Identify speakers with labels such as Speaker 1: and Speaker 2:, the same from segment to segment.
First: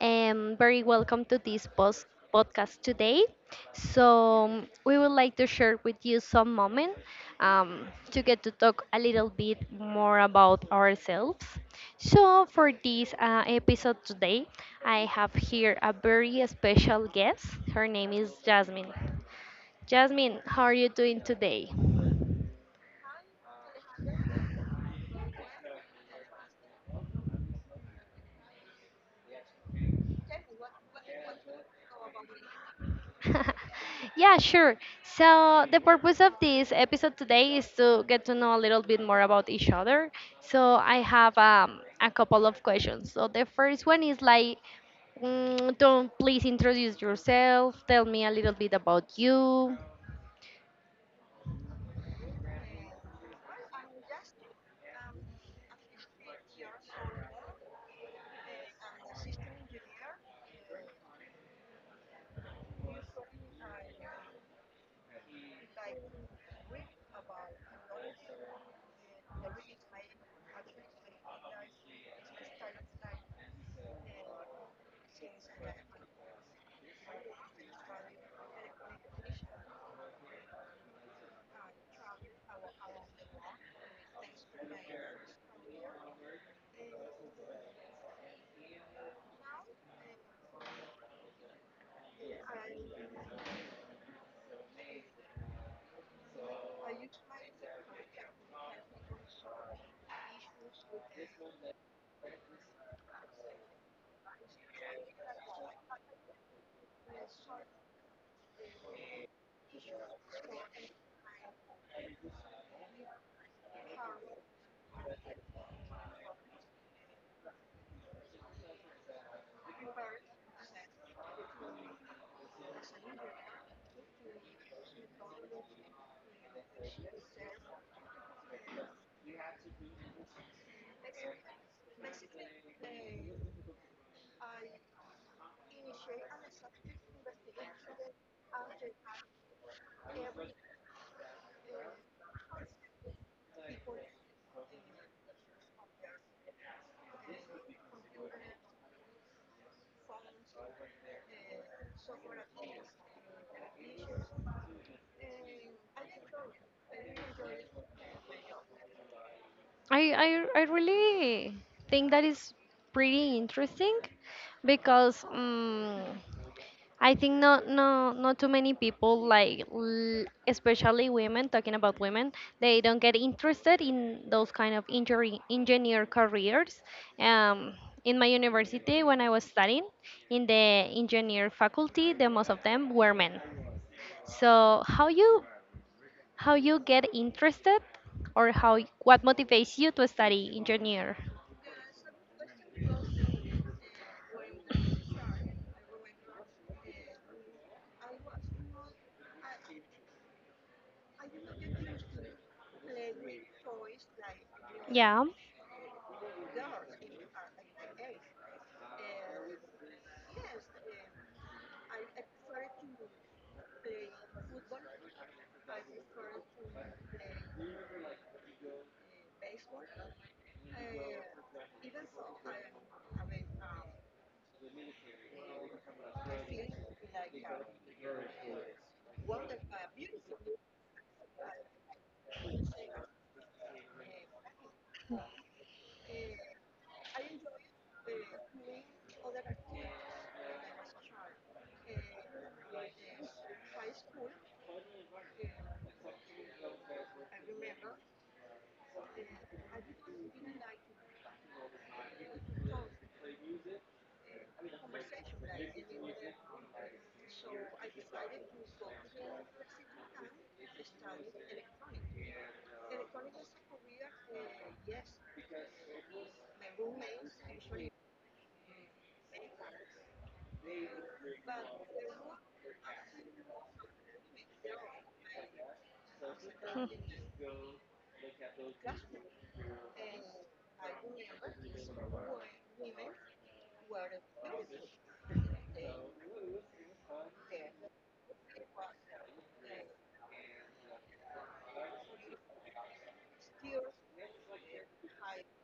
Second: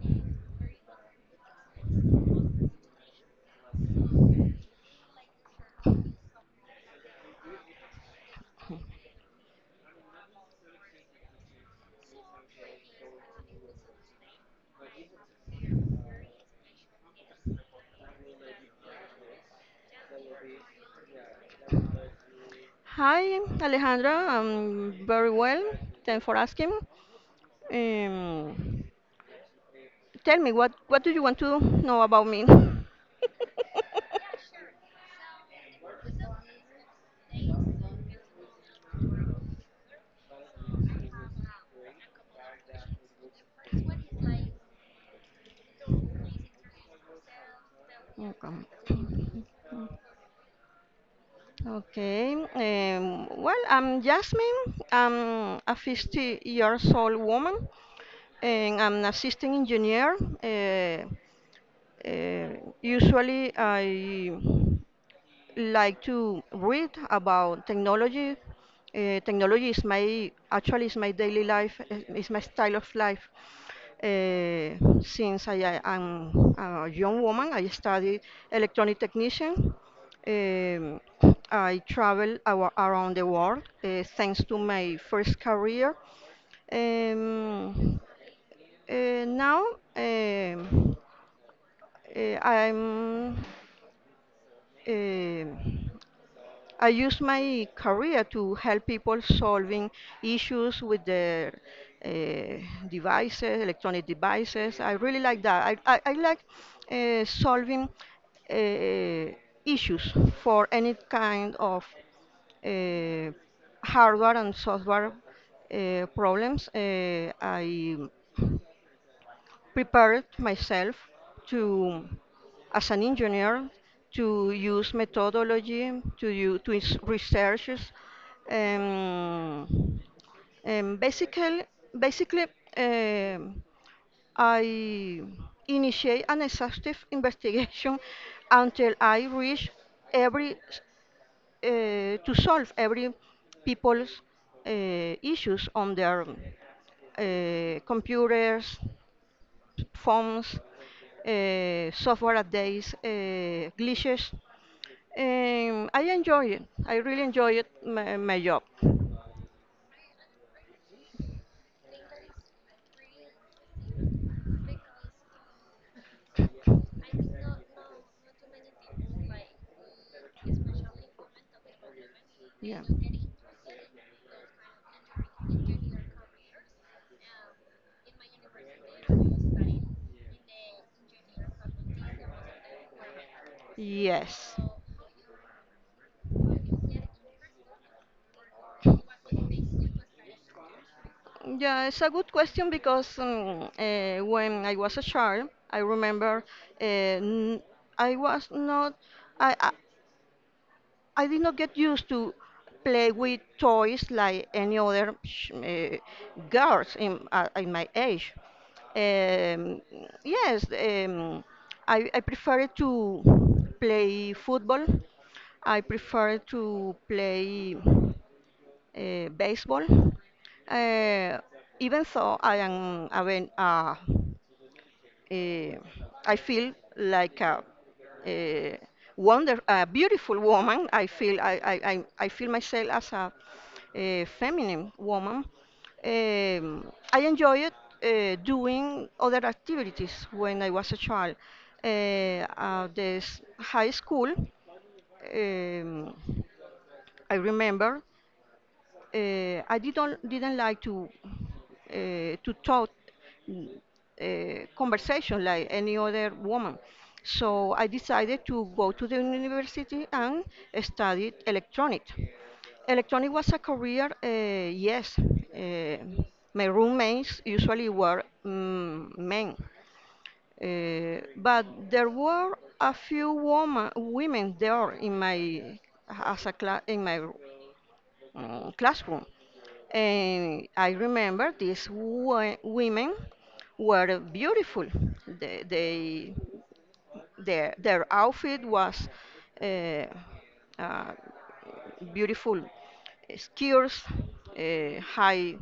Speaker 1: and very welcome to this post podcast today. So we would like to share with you some moment to get to talk a little bit more about ourselves. So for this episode today, I have here a very special guest. Her name is Jasmine. Jasmine, how are you doing today?
Speaker 2: Hi, Alejandra. I'm very well. Thanks for asking. Um, tell me, what do you want to know about me?
Speaker 1: Yeah, sure. So, the purpose of this episode today is to get to know a little bit more about each other. So, I have a couple of questions. So, the first one is like, don't please introduce yourself. Tell me a
Speaker 2: Okay.
Speaker 1: little bit about you.
Speaker 2: Okay, well, I'm Jasmine. I'm a 50 years old woman and I'm an assistant engineer. Uh, usually, I like to read about technology. Technology is my daily life, is my style of life. Since I am a young woman, I studied electronic technician. Um, I around the world thanks to my first career. Um, now um, I'm um, I use my career to help people solving issues with their uh, devices, electronic devices. I really like that. I like solving uh, issues for any kind of uh, hardware and software problems. I prepared myself to, as an engineer, to use methodology, to researches, um, um, basically, basically, um, I initiate an exhaustive investigation until I reach every s- to solve every people's issues on their computers, phones, software updates, glitches. I enjoy it. I really enjoy it, my job.
Speaker 1: I really think that is pretty interesting because. I think not too many people like especially women, talking about women,
Speaker 2: Yeah.
Speaker 1: they don't get interested in those kind of injury engineer careers. Um, in my university when I was studying in the engineer faculty, the most of them were men.
Speaker 2: Yes.
Speaker 1: So how you get interested or what motivates you to study engineer?
Speaker 2: Yeah. It's a good question because when I was a child, I remember uh, n- I was not. I, I did not get used to play with toys like any other
Speaker 1: Yeah.
Speaker 2: sh- eh, girls in my age. Um, yes, um, I prefer to play football. I prefer to play baseball. Uh, even so, I am a, ven- eh, I feel like a wonder, a beautiful woman. I feel myself as a feminine woman. I enjoyed doing other activities when I was a child. At this high school, um, I remember I didn't like to talk uh, conversation like any other woman. So I decided to go to the university and studied electronic. Electronic was a career, yes. My roommates usually were men, but there were a few women there in my as a cla
Speaker 1: Hmm.
Speaker 2: in my mm, classroom. And I remember these women were beautiful. They their outfit was uh, uh, beautiful skirts, high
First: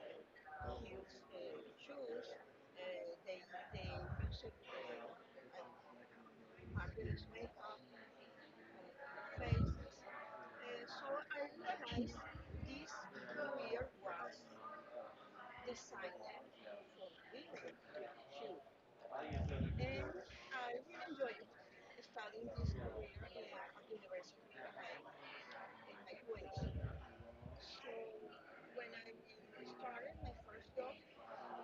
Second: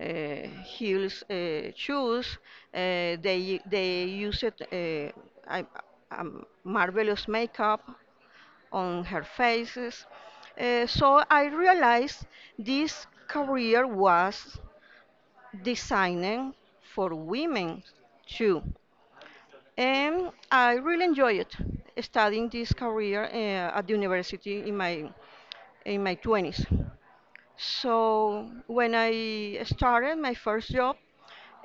Speaker 2: heels, shoes. They used I, marvelous makeup on her faces. So I realized this career was designed for women too. And I really enjoyed studying this career at the university in my 20s. So when I started my first job,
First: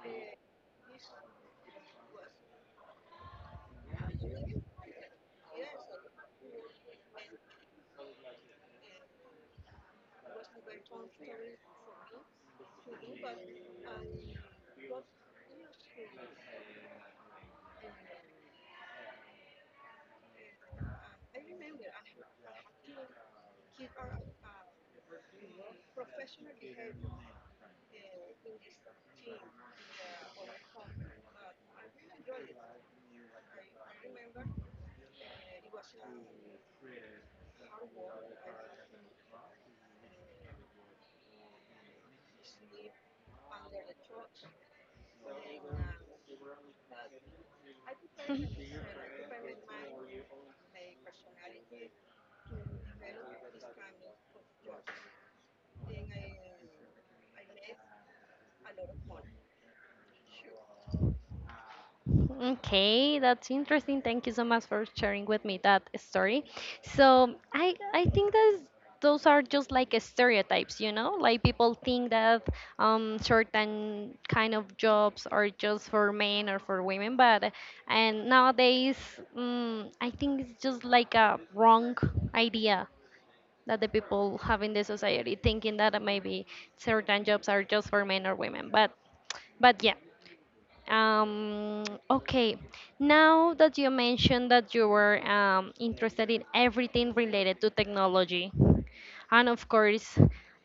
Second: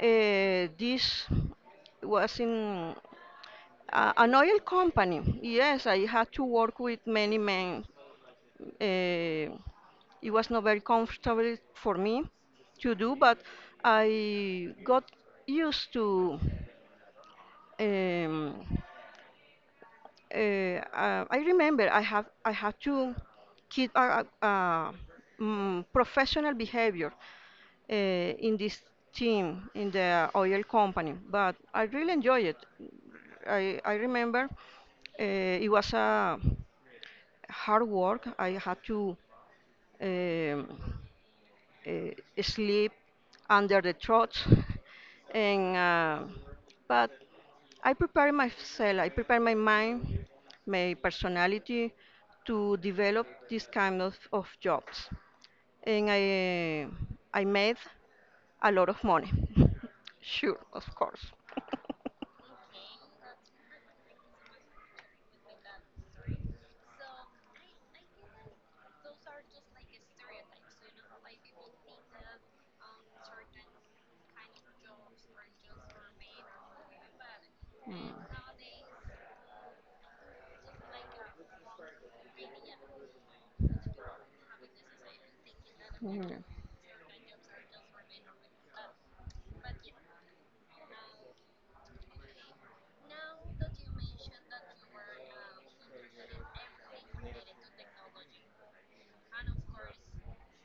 Speaker 2: this was in an oil company. Yes, I had to work with many men uh, it was not very comfortable for me to do, but I got used to. Um, I remember I have I had to keep a professional behavior in this team in the oil company, but I really enjoyed it. I remember uh, it was a hard work. I had to um, sleep under the truck, and but I prepare myself. I prepare my mind, my personality to develop this kind of jobs and I made a lot of money. Sure, of course.
Speaker 1: Okay, that's interesting. Thank you so much for sharing with me that story. So I think that those are just like stereotypes, you know, like people think that certain kind of jobs are just for men or for women, but and nowadays I think it's just like a wrong idea that the people have in the society, thinking that
Speaker 2: Mm. Yeah.
Speaker 1: maybe certain jobs are just for men or women, but. But yeah, um, okay, now that you mentioned that you were interested in everything related to technology, and of course,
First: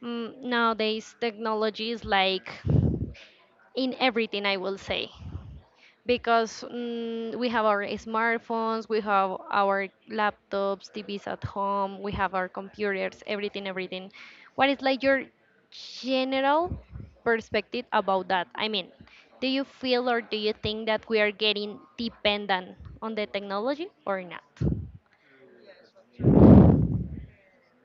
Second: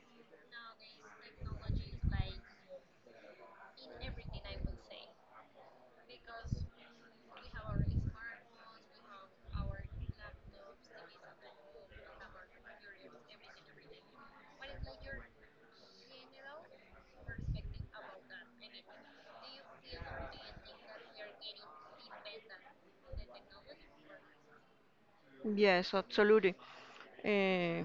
Speaker 1: nowadays technology is like in everything, I will say, because we have our smartphones, we have our laptops, TVs at home, we have our computers, everything, everything. What is like your general perspective about that? I mean, do you feel or do you think that we are getting dependent on the technology or not?
Speaker 2: Yes, absolutely. Uh,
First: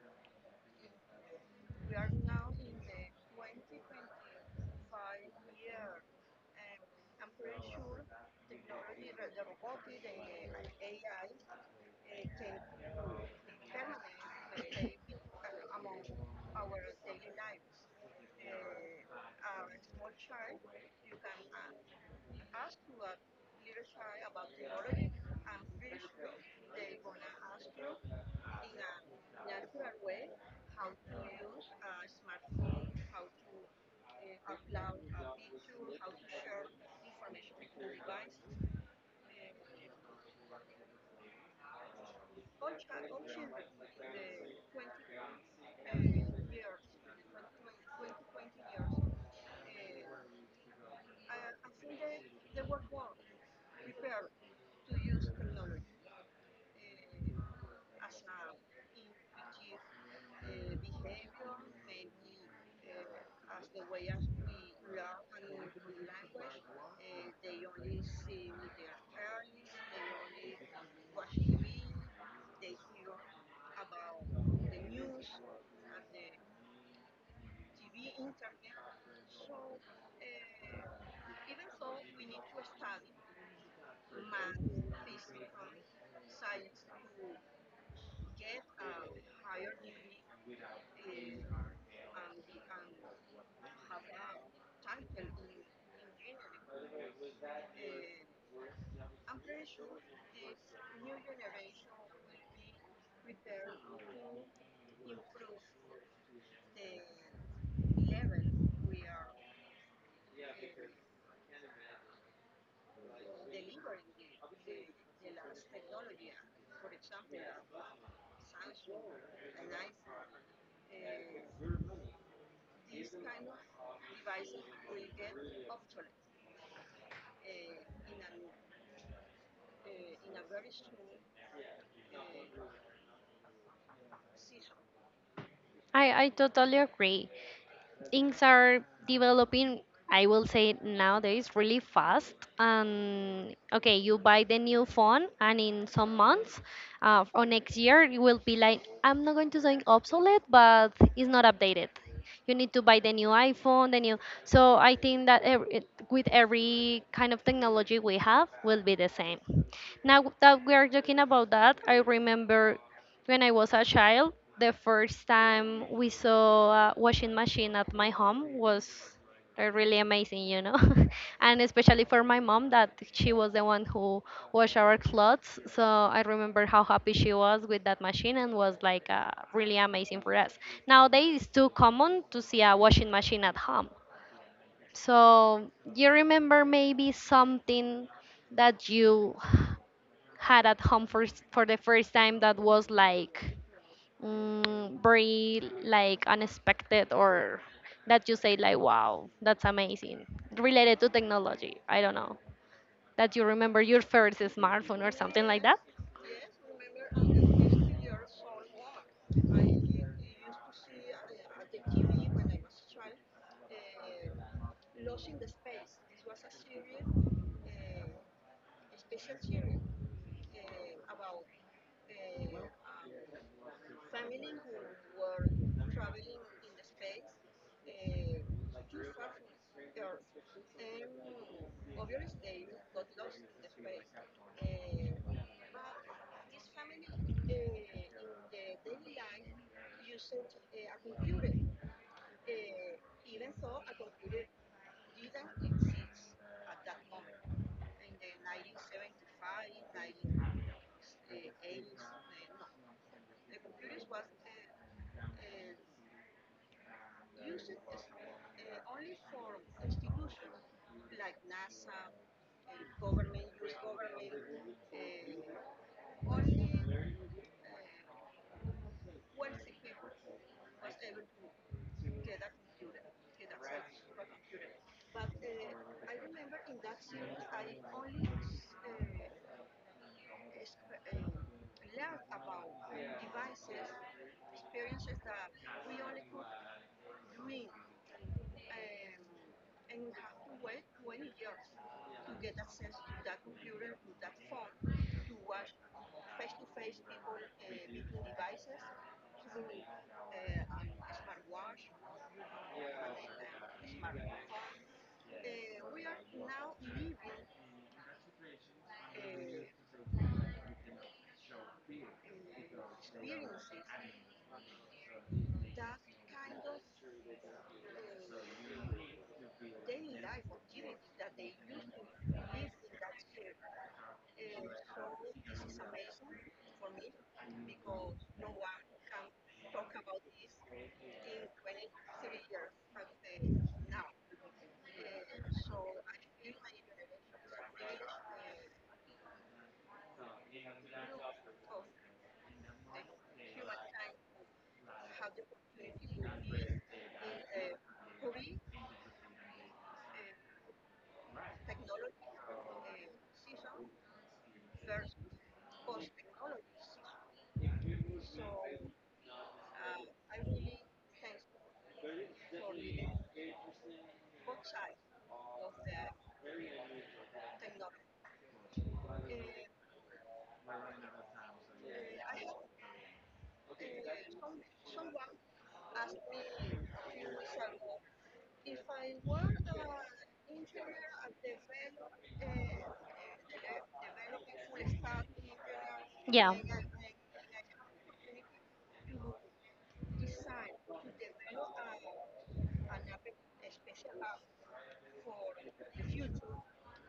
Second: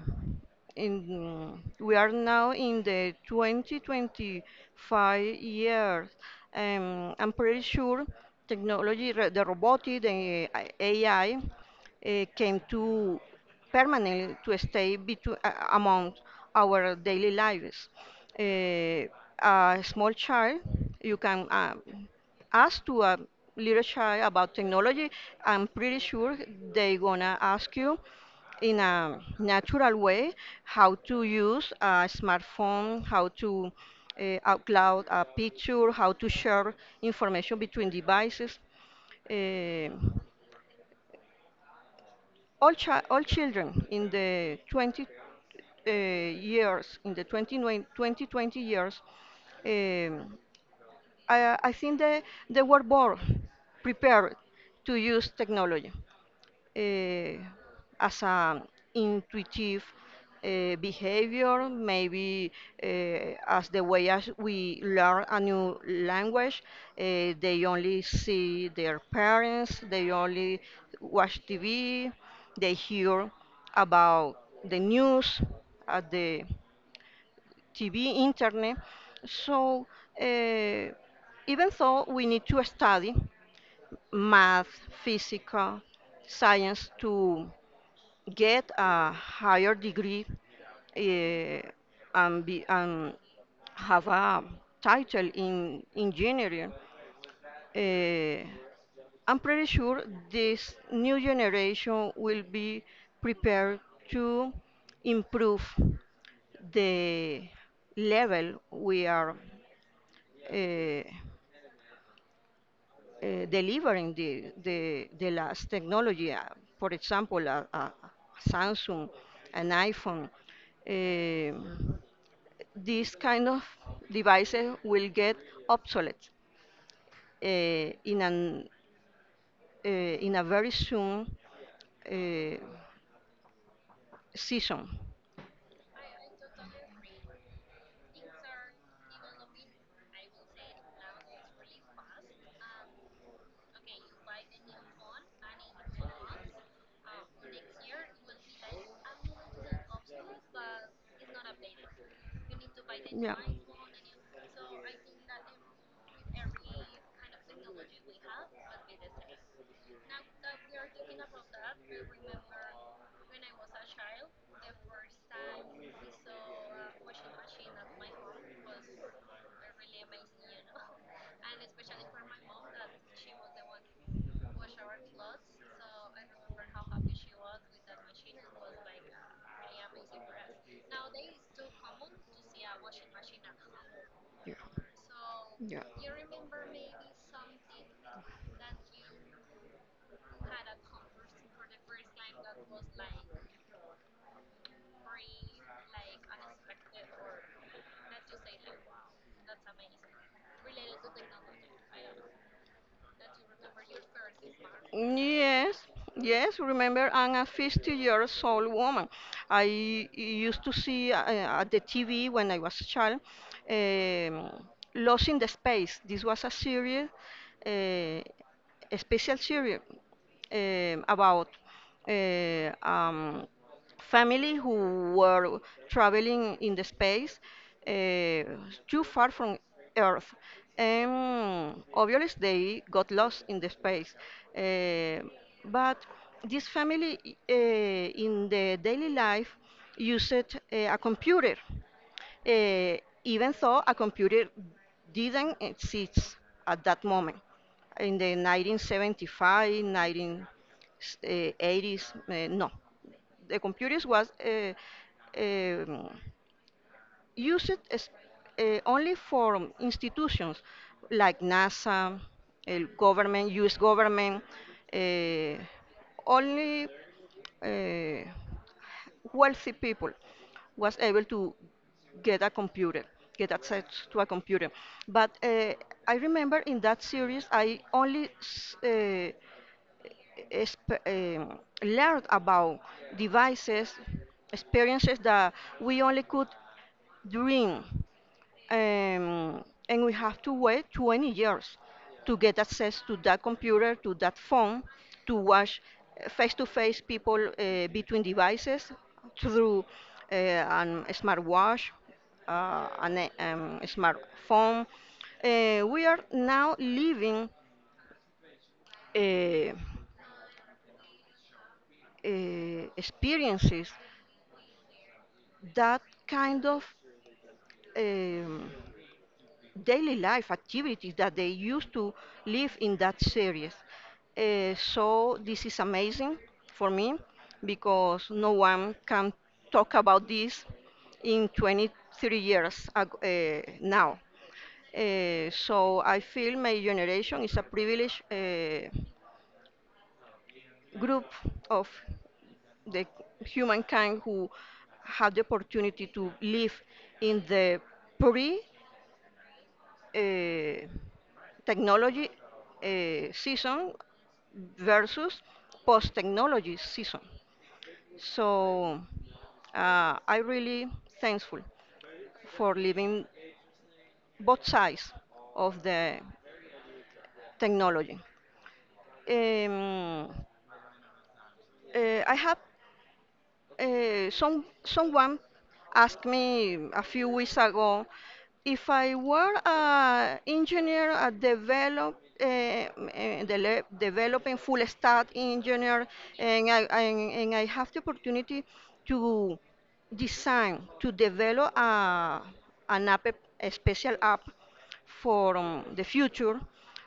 Speaker 2: we are now in the 2025 years. I'm pretty sure technology, the robotic, the AI came to permanently to stay among our daily lives. Uh, a small child, you can ask to a little child about technology. I'm pretty sure they gonna ask you in a natural way how to use a smartphone, how to uh, upload a picture, how to share information between devices. Eh, all children in the 20 years, in the 2020 years, um, I think they were born prepared to use technology. eh, as an intuitive behavior, maybe uh, as the way as we learn a new language, they only see their parents, they only watch TV, they hear about the news at the TV, internet. So uh, even though we need to study math, physical, science to get a higher degree eh, and, and have a title in engineering. Eh, I'm pretty sure this new generation will be prepared to improve the level we are uh, delivering the last technology. For example, a Samsung, an iPhone. Um these kind of devices will get obsolete uh, in, an, in a very soon uh, season.
Speaker 1: I totally agree. Things are developing, I will say nowadays, really fast. And okay, you buy the new phone and in some months or next year you will be like, I'm not going to say obsolete, but it's not updated. You need to buy the new
Speaker 2: Yeah.
Speaker 1: iPhone, the new. So I think that with every kind of technology we have will be the same. Now that we are talking about that, I remember when I was a child, the first time we saw a washing machine at my home was really amazing, you know. And especially for my mom, that she was the one who washed our clothes. So I remember how happy she was with that machine and was like really amazing for us. Nowadays, it's too common to see a washing machine at home.
Speaker 2: Yeah.
Speaker 1: So
Speaker 2: Yeah.
Speaker 1: you remember maybe something that you had at home for for the first time that was like very like unexpected, or that you say like, wow, that's amazing, related to technology. I don't know, that you remember your first smartphone or something like
Speaker 2: Yes,
Speaker 1: that.
Speaker 2: yes, remember, I'm a 50 years old woman. I used to see at the TV when I was a child um, Lost in the Space. This was a series, a special series about uh, um, family who were traveling in the space uh, too far from Earth. And obviously, they got lost in the space. Uh, but this family, in the daily life, used a computer, uh, even though a computer didn't exist at that moment in the 1975, 1980s, no the computers was um used as, only for institutions like NASA, el government, U.S. government, uh, only uh, wealthy people was able to get a computer, get access to a computer. But I remember in that series, I only learned about devices, experiences that we only could dream, and we have to wait 20 years to get access to that computer, to that phone, to watch face-to-face people between devices through a smartwatch, a smartphone. We are now living. Uh, Experiences, that kind of um, daily life activities that they used to live in that series. So this is amazing for me because no one can talk about this in 23 years ag- now. So I feel my generation is a privilege. Group of the humankind who had the opportunity to live in the pre uh, technology season versus post technology season. So I really thankful for living both sides of the technology. Um, I have Some someone asked me a few weeks ago if I were an engineer, a developing full stack engineer,
Speaker 1: Yeah,
Speaker 2: and and I have the opportunity to designed to develop an app, a special app for the future,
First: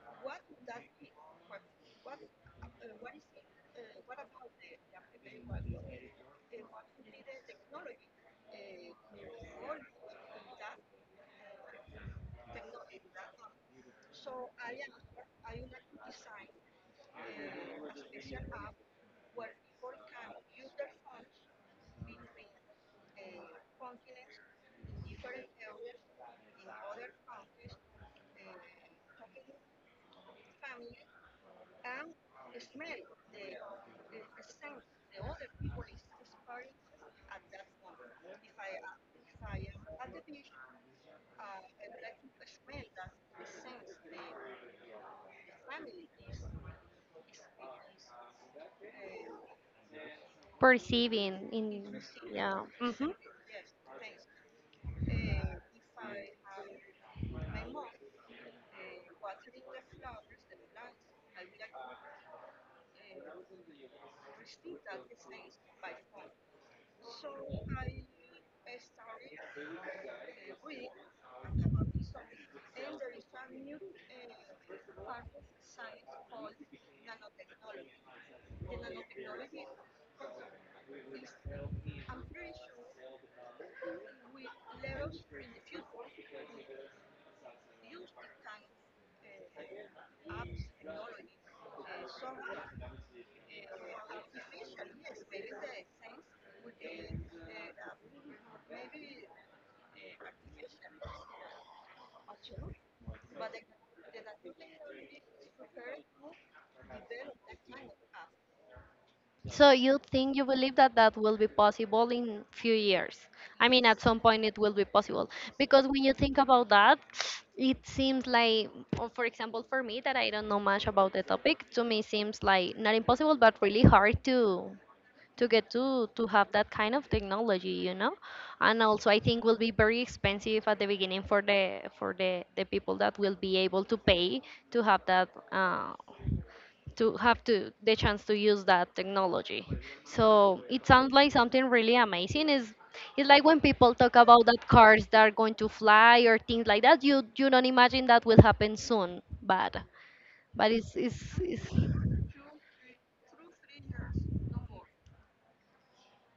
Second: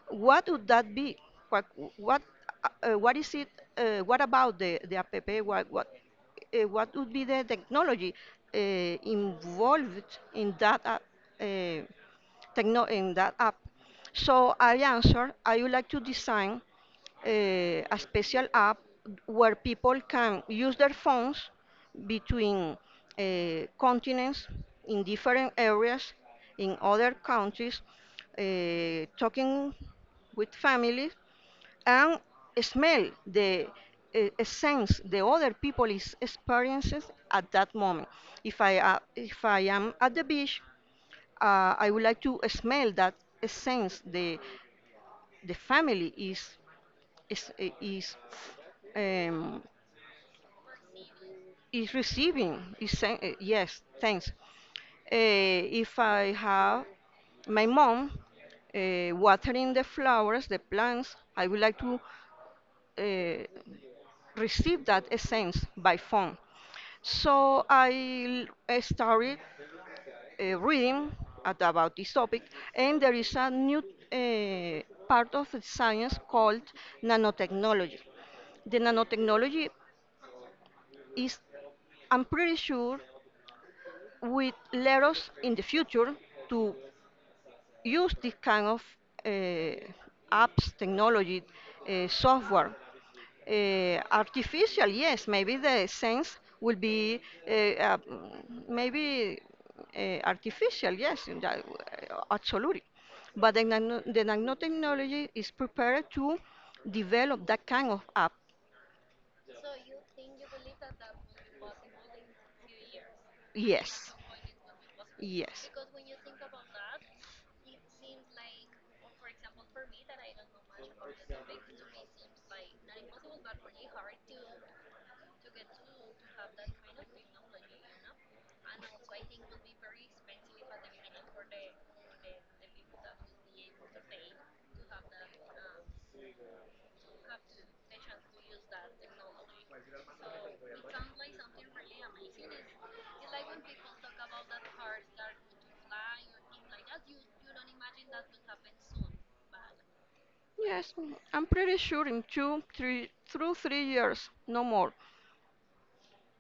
Speaker 2: what would that be? What, what, uh, what is it? What about the app? What, what, what would be the technology involved in that app, uh, techno in that app? So I answered, I would like to design a special app where people can use their phones between continents in different areas in other countries talking with families and smell the sense the other people is experiences at that moment. If i uh, if I am at the beach, I would like to smell that, sense the family is um,
Speaker 1: perceiving in.
Speaker 2: is receiving
Speaker 1: Yeah,
Speaker 2: is
Speaker 1: mhm.
Speaker 2: sen- uh, yes, thanks. If I have my mom watering the flowers, the plants, I would like to uh, receive that essence by phone. So I started reading about this topic and there is a new uh, part of the science called nanotechnology. The nanotechnology is I'm pretty sure, will let us in the future to use this kind of uh, apps, technology, software. Maybe the sense will be uh, uh, maybe artificial, yes, absolutely. But the nanotechnology is prepared to develop that kind of app,
Speaker 1: So you think, you believe that that will be possible in few years? I mean, at
Speaker 2: yes.
Speaker 1: some point it will be possible,
Speaker 2: Yes.
Speaker 1: because when you think about that, it seems like, or for example, for me, that I don't know much about the topic, to me seems like not impossible but really hard to get to have that kind of technology, you know. And also, I think will be very expensive at the beginning for the people that will be able to pay to have that to have to the chance to use that technology. So it sounds like something really amazing. Is it's like when people talk about that cars that are going to fly or things like that. You don't imagine that will happen soon, but
Speaker 2: Yes, I'm
Speaker 1: it's
Speaker 2: pretty sure in two, three, through three years, no more.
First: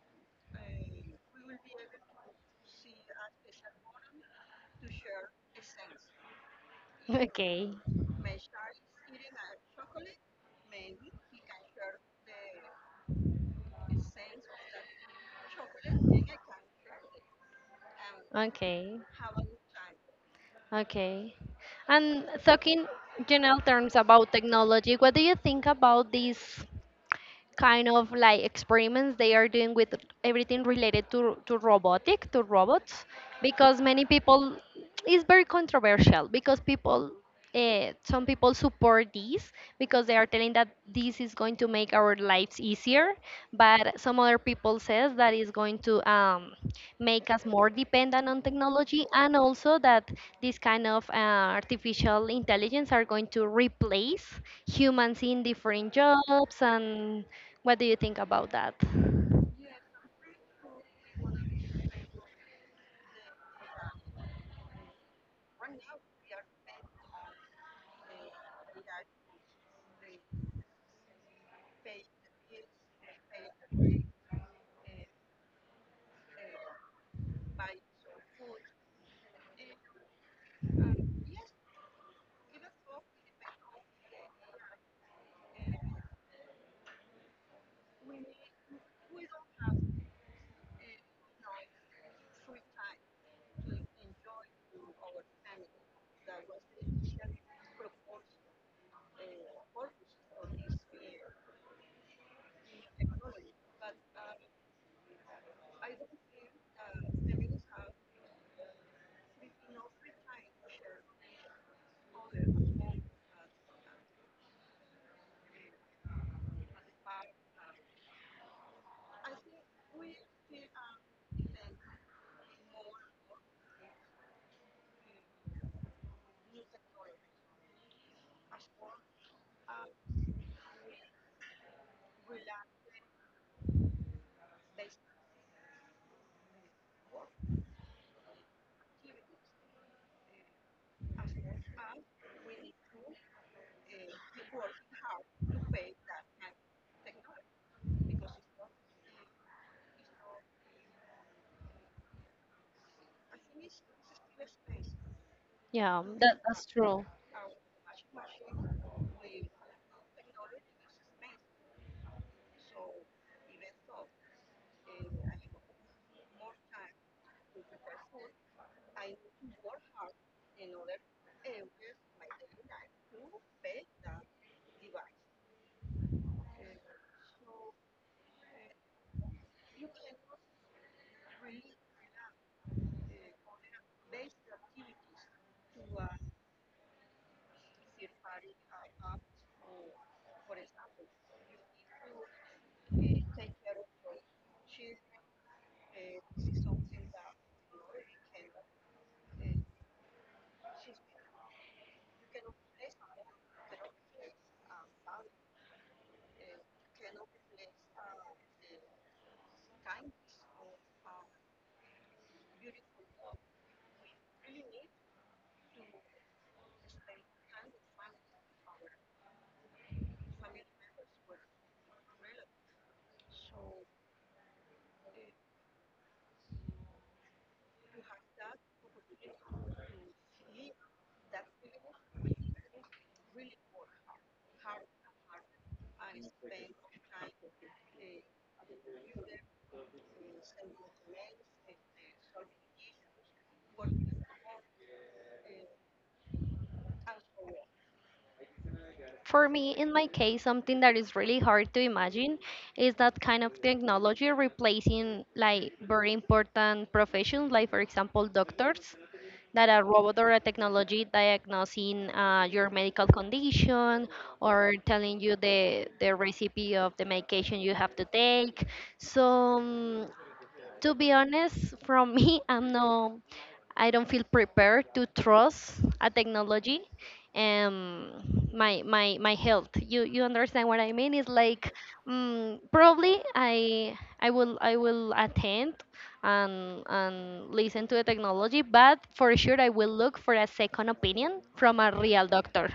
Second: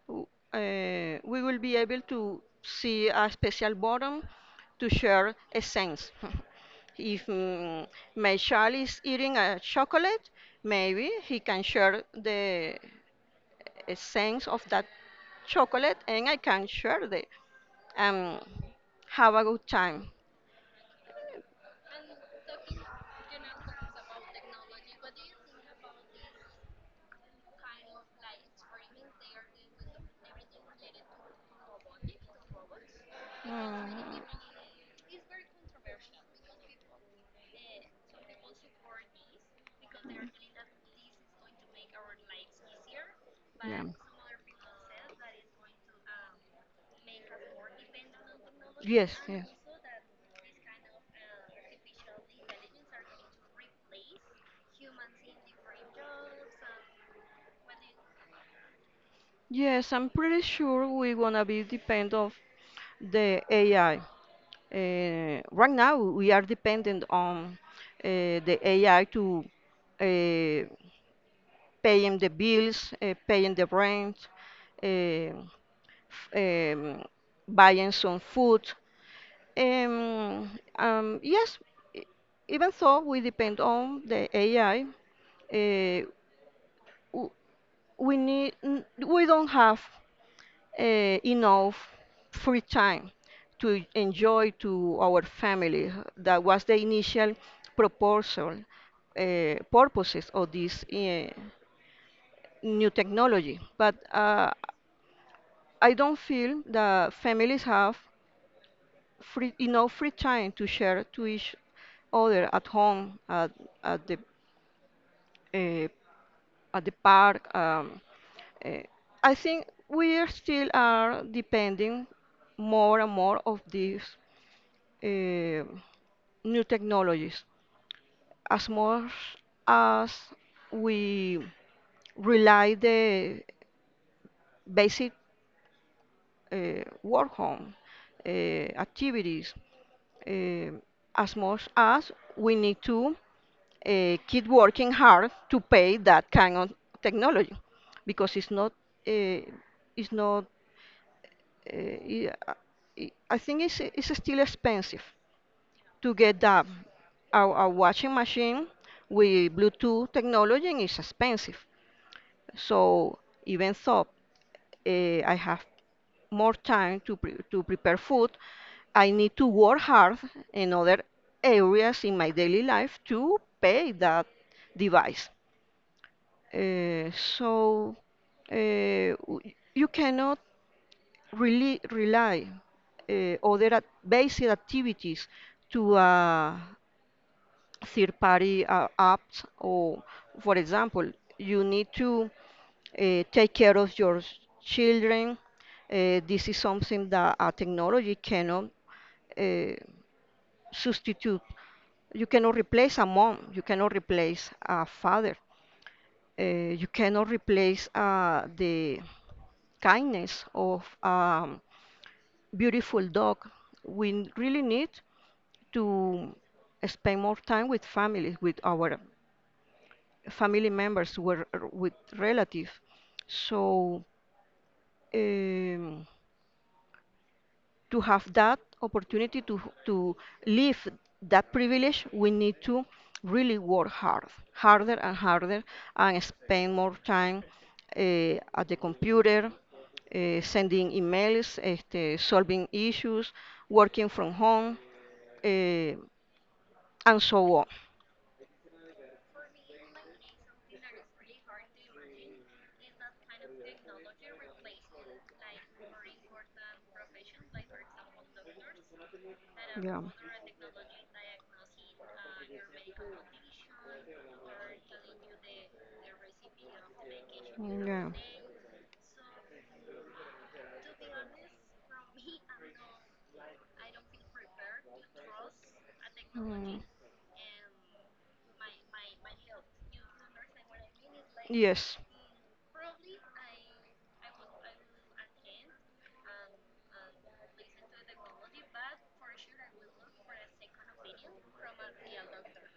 Speaker 2: w- we will be able to see a special button to share a sense. if
Speaker 1: okay,
Speaker 2: mm, my child is eating a chocolate, maybe he can share the essence of that chocolate and I can share the and
Speaker 1: okay,
Speaker 2: have a good time.
Speaker 1: okay. And talking general terms about technology, what do you think about this kind of like experiments they are doing with everything related to robotic to robots, because many
Speaker 2: Mm,
Speaker 1: people, it's very controversial, because people some people support this because they are telling that this is going to make our lives easier,
Speaker 2: yeah.
Speaker 1: but some other people says that is going to make us more dependent on technology,
Speaker 2: Yes,
Speaker 1: and
Speaker 2: yes.
Speaker 1: also that this kind of artificial intelligence are going to replace humans in different jobs. And what do you think about that?
Speaker 2: Yes, I'm pretty sure we're gonna be depend of the AI. Right now, we are dependent on uh, the AI to uh, paying the bills, paying the rent, um, f- um, buying some food. Um, um, yes, e- Even though we depend on the AI, uh, w- we don't have uh, enough free time to enjoy to our family. That was the initial proposal, purposes of this new technology. But I don't feel that families have enough free time to share to each other at home, at the uh, at the park. Uh, I think we are still are depending more and more of this uh, new technologies. As much as we rely the basic work home uh, activities, uh, as much as we need to keep working hard to pay that kind of technology, because uh, it's not I think it's still expensive
Speaker 1: Yeah,
Speaker 2: to get that.
Speaker 1: that's true.
Speaker 2: Our washing machine with Bluetooth technology is expensive. So even though I have more time to prepare food, I need to work hard in other areas in my daily life to pay that device. So uh, w- you cannot really rely basic activities to a third party apps, or for example, you need to take care of your children. This is something that a technology cannot uh, substitute. You cannot replace a mom, you cannot replace a father, uh, you cannot replace the kindness of a beautiful dog. We really need to spend more time with families, with our family members, with relatives. So um, to have that opportunity to to live that privilege, we need to really work hard, harder and harder, and spend more time at the computer, sending emails, este, solving issues, working from home, eh, and so on.
Speaker 1: For me, in my case, something that is really hard to imagine is that kind of technology replacing like very important professions, like for example, doctors, that a
Speaker 2: Yeah.
Speaker 1: robot or a technology diagnosing your medical condition, or telling you the recipe of the medication you have to
Speaker 2: Yeah. Mm.
Speaker 1: take. So mm, to be honest, from me, I'm no, I don't feel prepared to trust a technology. Um, my health. You understand what I mean? It's like
Speaker 2: Yes.
Speaker 1: mm, probably I will attend and listen to the technology, but for sure I will look for a second opinion from a real doctor,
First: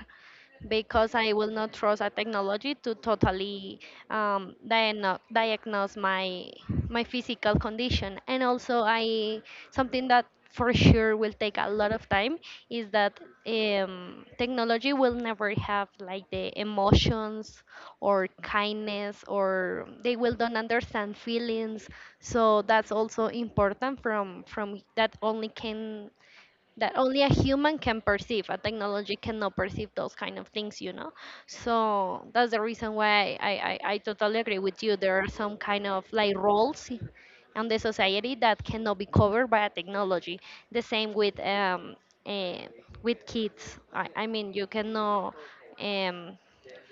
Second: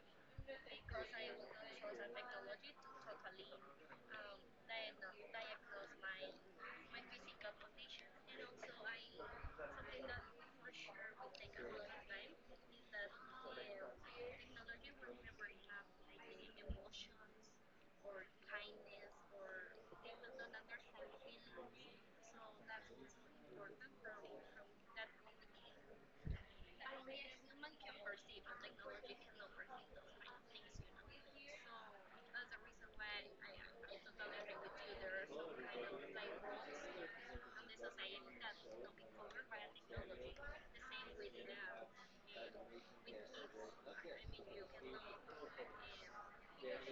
Speaker 1: because I will not trust a technology to totally diagnose my physical condition. And also, I something that for sure will take a lot of time is that technology will never have like the emotions or kindness, or they will don't understand feelings. So that's also important, from that only can, that only a human can perceive, a technology cannot perceive those kind of things, you know. So that's the reason why I totally agree with you. There are some kind of like roles in the society that cannot be covered by a technology. The same with eh, with kids, I mean you cannot um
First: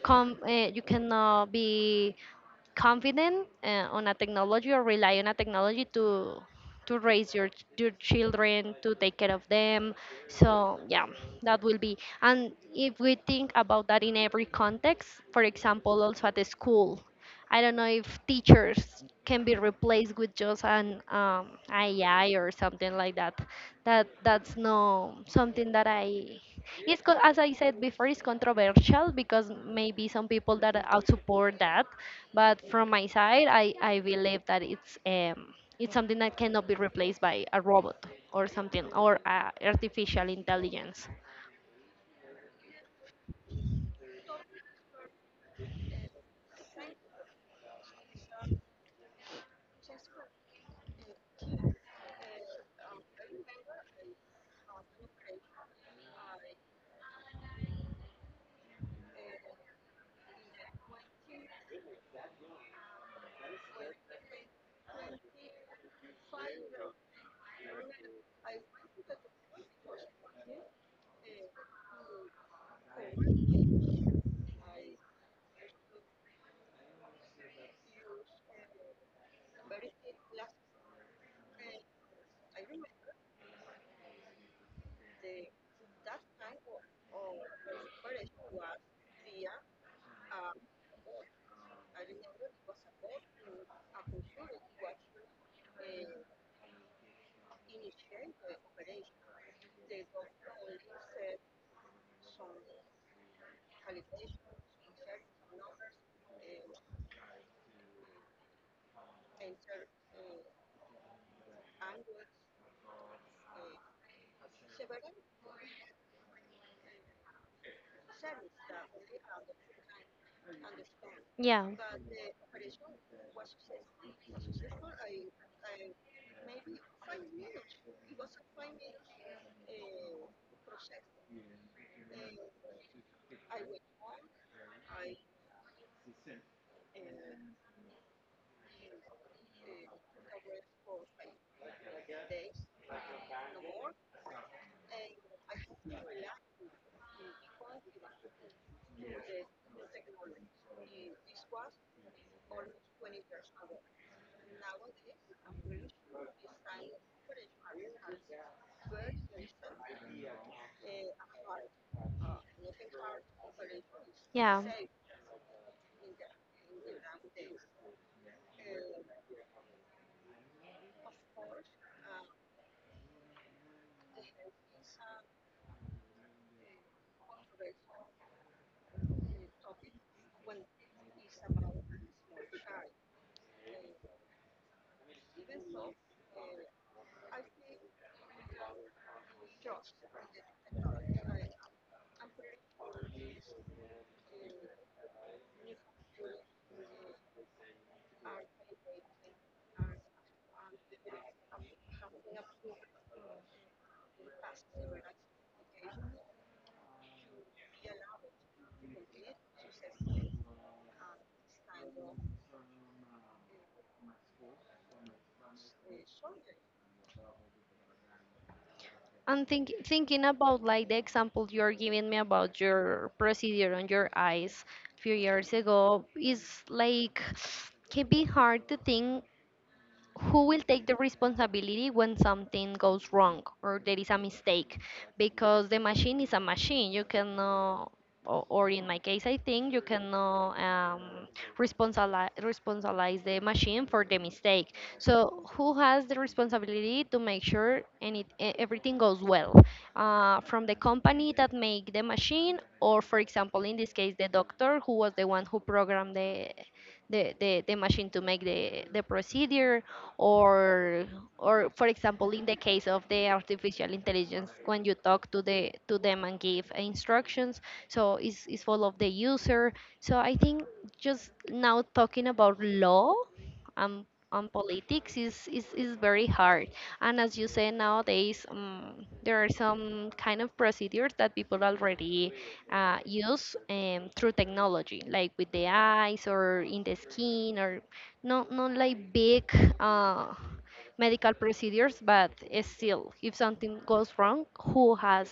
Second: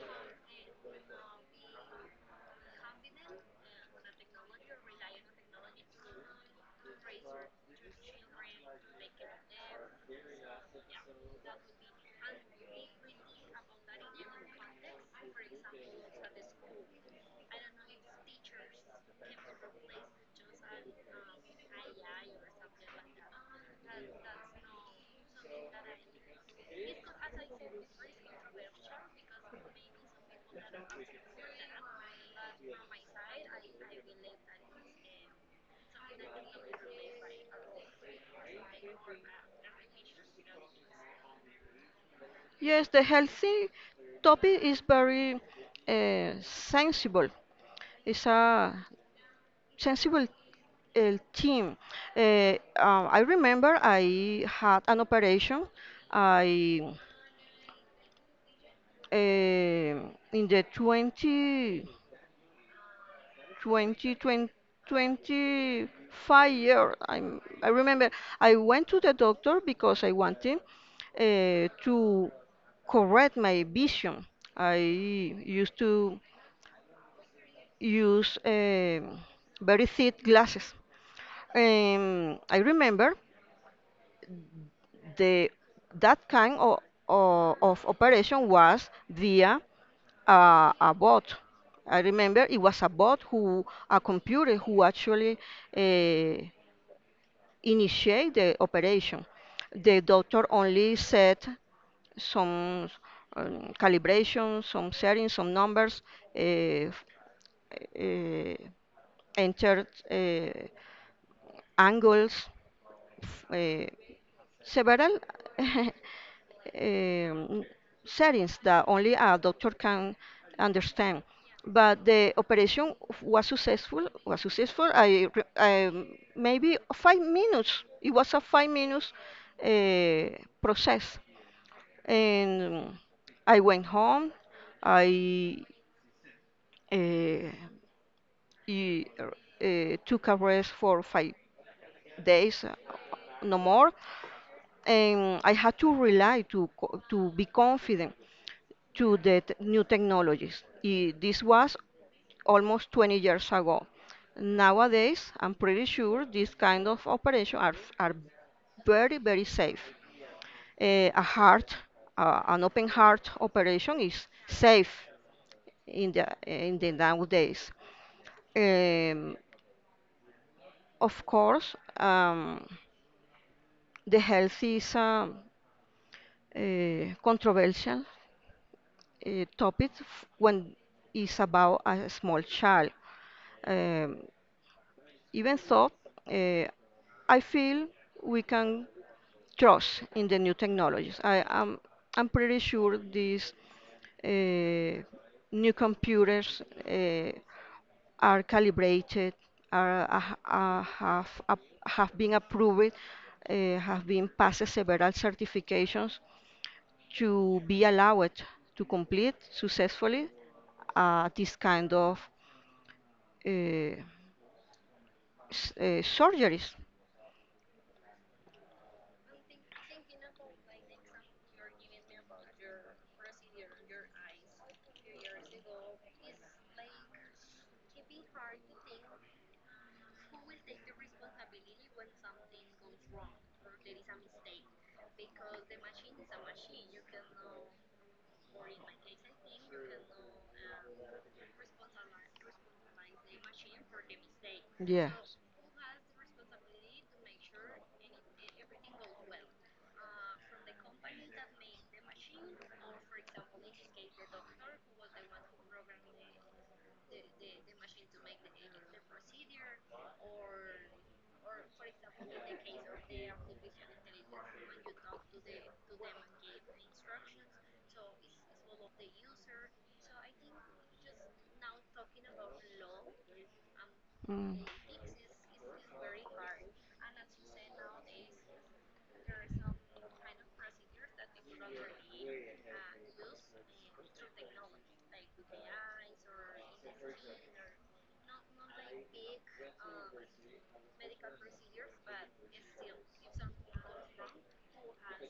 Speaker 1: come you cannot be confident on a technology or rely on a technology to raise your your children, to take care of them. So yeah, that will be. And if we think about that in every context, for example also at the school, I don't know if teachers can be replaced with just an AI or something like that. That that's no something that I as I said before, it's controversial because maybe some people that are support that, but from my side, I believe that it's something that cannot be replaced by a robot or something, or artificial intelligence.
Speaker 2: Yes, the healthy topic is very sensible. It's a sensible El team. I remember I had an operation. I eh, in the 20, 20, 20 25 year. I remember I went to the doctor because I wanted to correct my vision. I used to use very thick glasses. I remember the that kind of operation was via a bot. I remember it was a bot, who, a computer who actually uh, initiate the operation. The doctor only set some calibration, some settings, some numbers, uh, f- uh, entered angles, uh, several um, settings that only a doctor can understand.
Speaker 1: Yeah.
Speaker 2: But the operation was successful. Was successful. Maybe 5 minutes. It was a 5 minutes uh, process, and I went home. I uh, took a rest for 5 days, no more. And I had to rely to be confident to the new technologies. This was almost 20 years ago. Nowadays, I'm pretty sure these kind of operations are very very safe. A heart, an open heart operation is
Speaker 1: Yeah.
Speaker 2: safe in the nowadays. Um, of course, the health is. Controversial topics when it's about a small child. Um, Even so, uh, I feel we can trust in the new technologies. I'm pretty sure these uh, new computers uh, are calibrated, have, have been approved, have been passed several certifications to be allowed to complete successfully this kind of uh, surgeries.
Speaker 1: And thinking about like the example you're giving me about your procedure on your eyes a few years ago, is like, can be hard to think who will take the responsibility when something goes wrong or there is a mistake, because the machine is a machine. You cannot, or, or in my case I think you cannot responsabilize the machine for the mistake.
Speaker 2: Yeah.
Speaker 1: So who has the responsibility to make sure and everything goes well? From the company that make the machine, or for example in this case the doctor who was the one who programmed the machine to make the procedure, or or for example in the case of the artificial intelligence when you talk to them and give instructions. So it's full of the user. So I think just now talking about law on
Speaker 2: Mm,
Speaker 1: politics is very hard. And as you say nowadays there are some kind of procedures that people already use through technology, like with the eyes or in the skin, or not like big uh, medical procedures, but it's still, if something goes wrong, who has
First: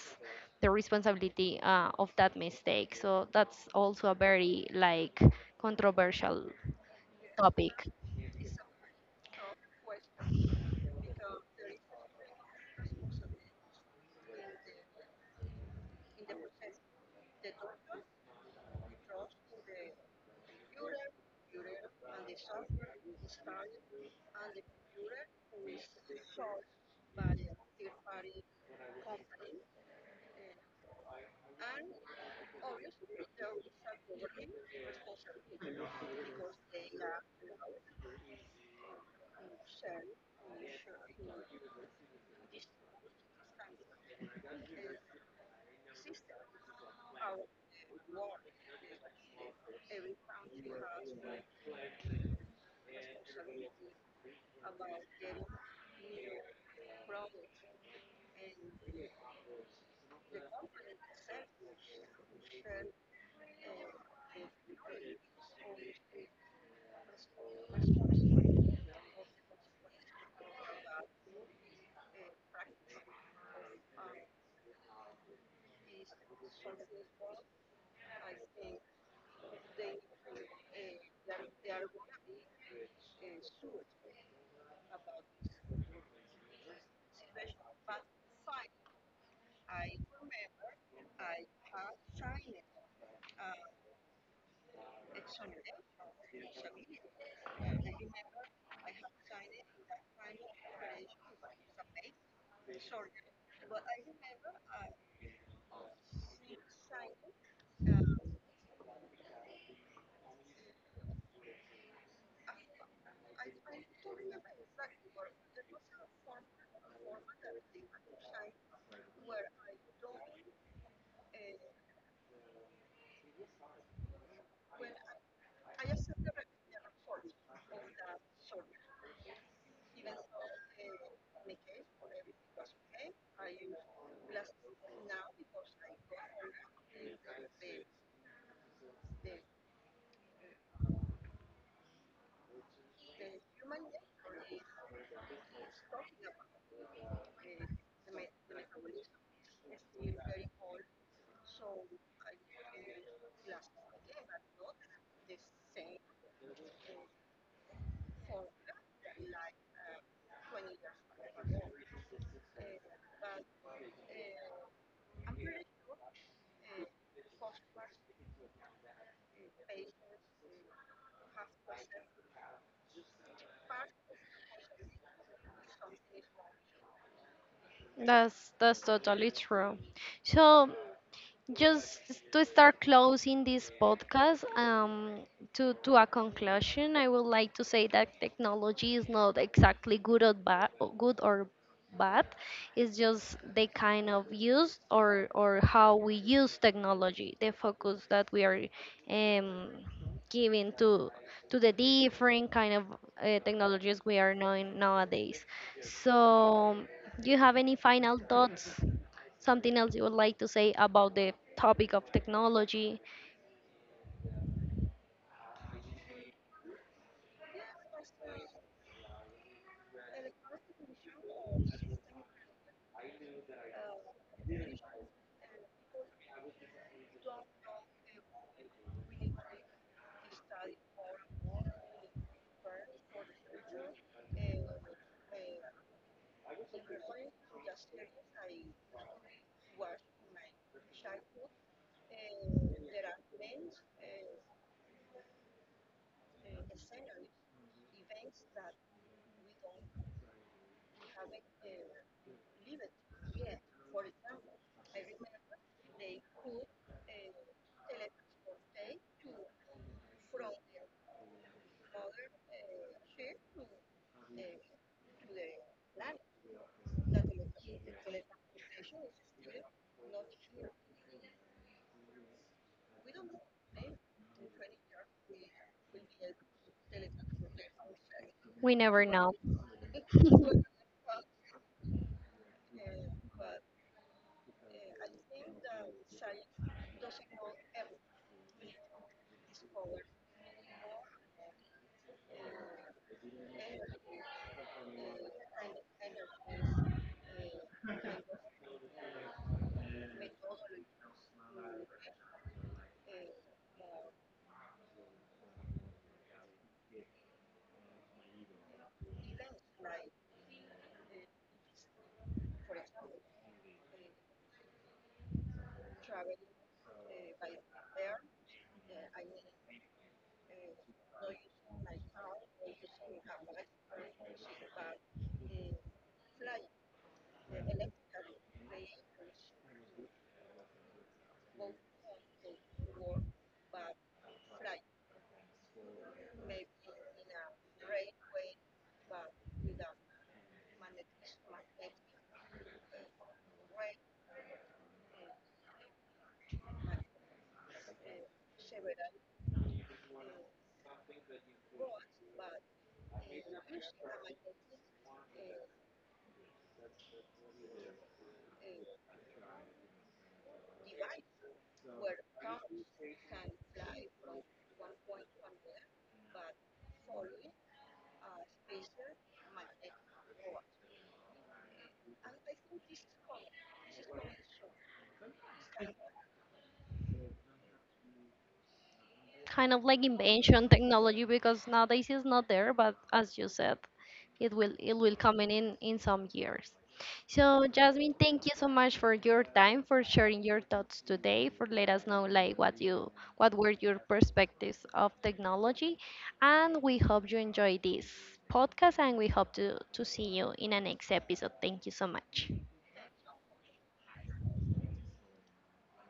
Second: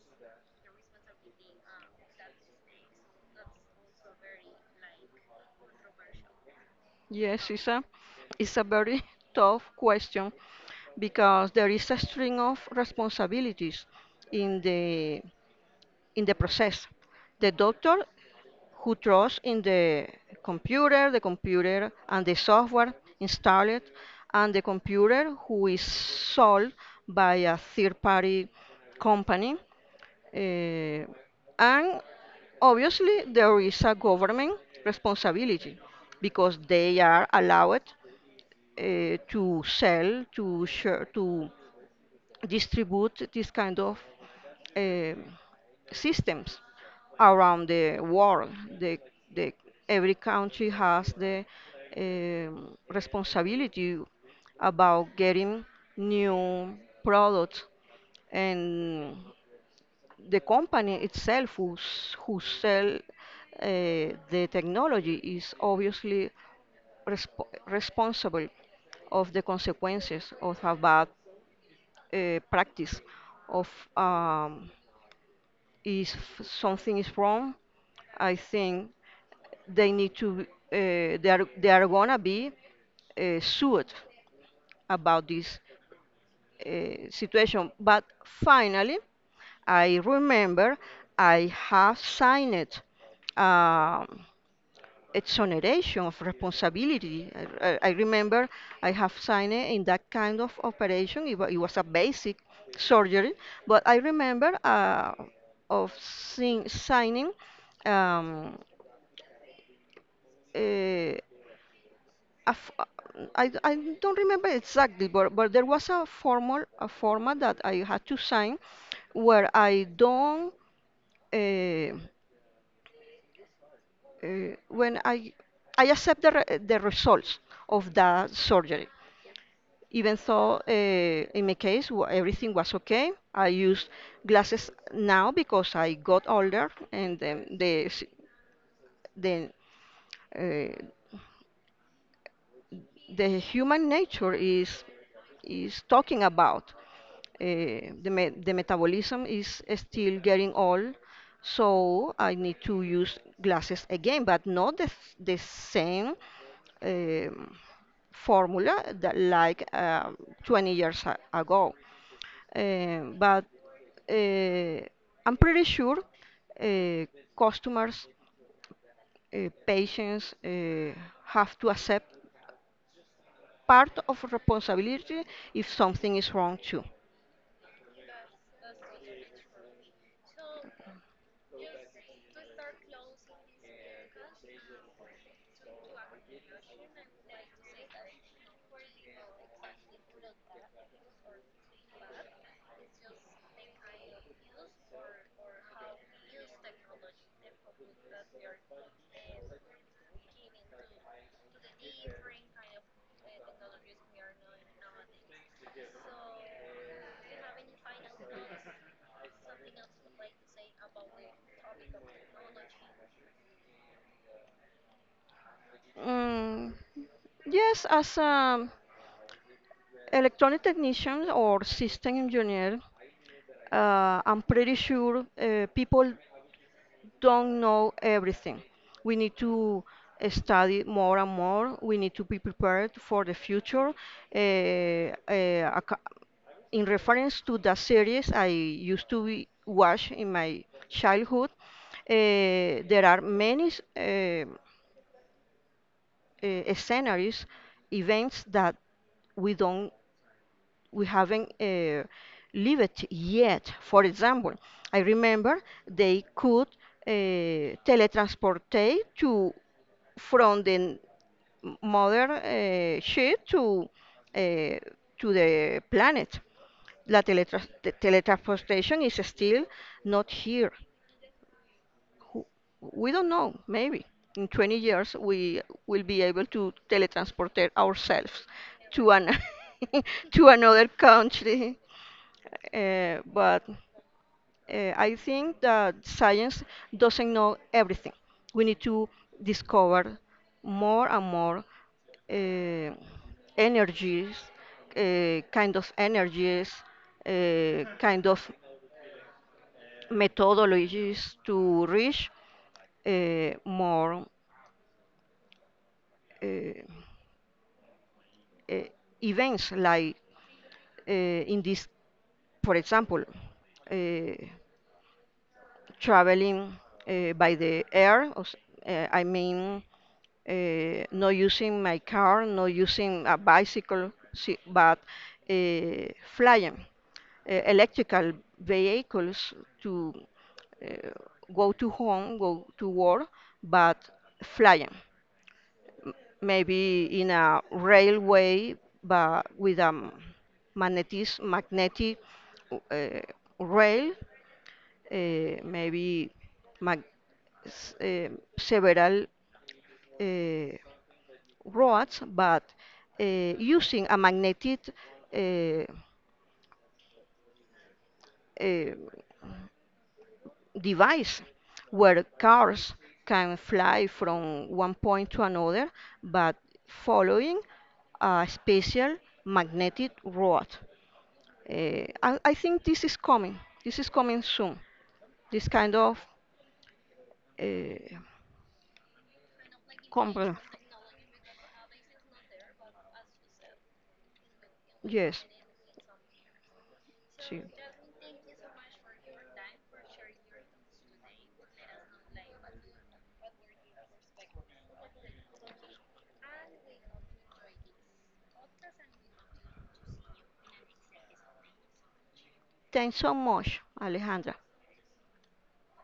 Speaker 1: the responsibility of that mistake? So that's also a very like controversial
Speaker 2: Yes,
Speaker 1: topic.
Speaker 2: it's a very tough question, because there is a string of responsibilities in the process. The doctor who trust in the computer and the software installed, and the computer who is sold by a third-party company. eh, and obviously, there is a government responsibility because they are allowed to sell, to share, to distribute this kind of eh, systems around the world. The, the, every country has the responsibility about getting new products, and the company itself who sell the technology is obviously responsible of the consequences of a bad practice of um, if something is wrong. I think they need to they are gonna be sued about this situation. But finally, I remember I have signed um, exoneration of responsibility. I remember I have signed it in that kind of operation. It was a basic surgery, but I remember of signing, um, eh, a f- uh, I don't remember exactly, but there was a format that I had to sign where I don't uh, when I accept the the results of that surgery. Even though in my case everything was okay, I use glasses now because I got older and then the s- the uh, the human nature is talking about. The me the metabolism is still getting old, so I need to use glasses again, but not the same um, formula that like 20 years ago. But uh, I'm pretty sure uh, customers, patients have to accept part of responsibility if something is wrong too.
Speaker 1: That's totally true. So just to start closing this podcast to a conclusion I would like to say that technology is not exactly good or bad, good or bad it's just the kind of use, or how we use technology, the focus that we are um, giving to the different kind of technologies we are knowing nowadays. So do you have any final thoughts? Something else you would like to say about the topic of technology?
Speaker 2: Mm, yes, as an electronic technician or system engineer, I'm pretty sure people don't know everything. We need to study more and more. We need to be prepared for the future. In reference to the series I used to be, watch in my childhood, there are many uh, sceneries, events that we don't, we haven't lived yet. For example, I remember they could uh, teletransportate to from the mother ship uh, to the planet. La teletransportation is still not here. who- we don't know, maybe in 20 years we will be able to teletransport it ourselves
Speaker 1: We never
Speaker 2: to an
Speaker 1: know.
Speaker 2: to another country. But I think that science doesn't know everything. We need to discover more and more uh, energies, kind of energies, kind of methodologies to reach more uh, uh, events like in this, for example, uh, traveling by the air. I mean, not using my car, not using a bicycle, but uh, flying electrical vehicles to uh, go to home, go to work, but flying. Maybe in a railway, but with a magnetic uh, rail, maybe mag, s- eh, several uh, roads, but uh, using a magnetic uh, uh, device where cars can fly from one point to another, but following a special magnetic road. I think this is coming. This is coming soon. This kind of uh,
Speaker 1: Kind of like
Speaker 2: company.
Speaker 1: invention technology, because nowadays it's not there, but as you said, it will come
Speaker 2: Yes.
Speaker 1: in in some years.
Speaker 2: Sí.
Speaker 1: So Jasmine, thank you so much for your time, for sharing your thoughts today, for let us know like what you what were your perspectives of technology, and we hope you enjoy this podcast and we hope to see you in a next episode. Thank you so much.
Speaker 2: Thanks so much, Alejandra.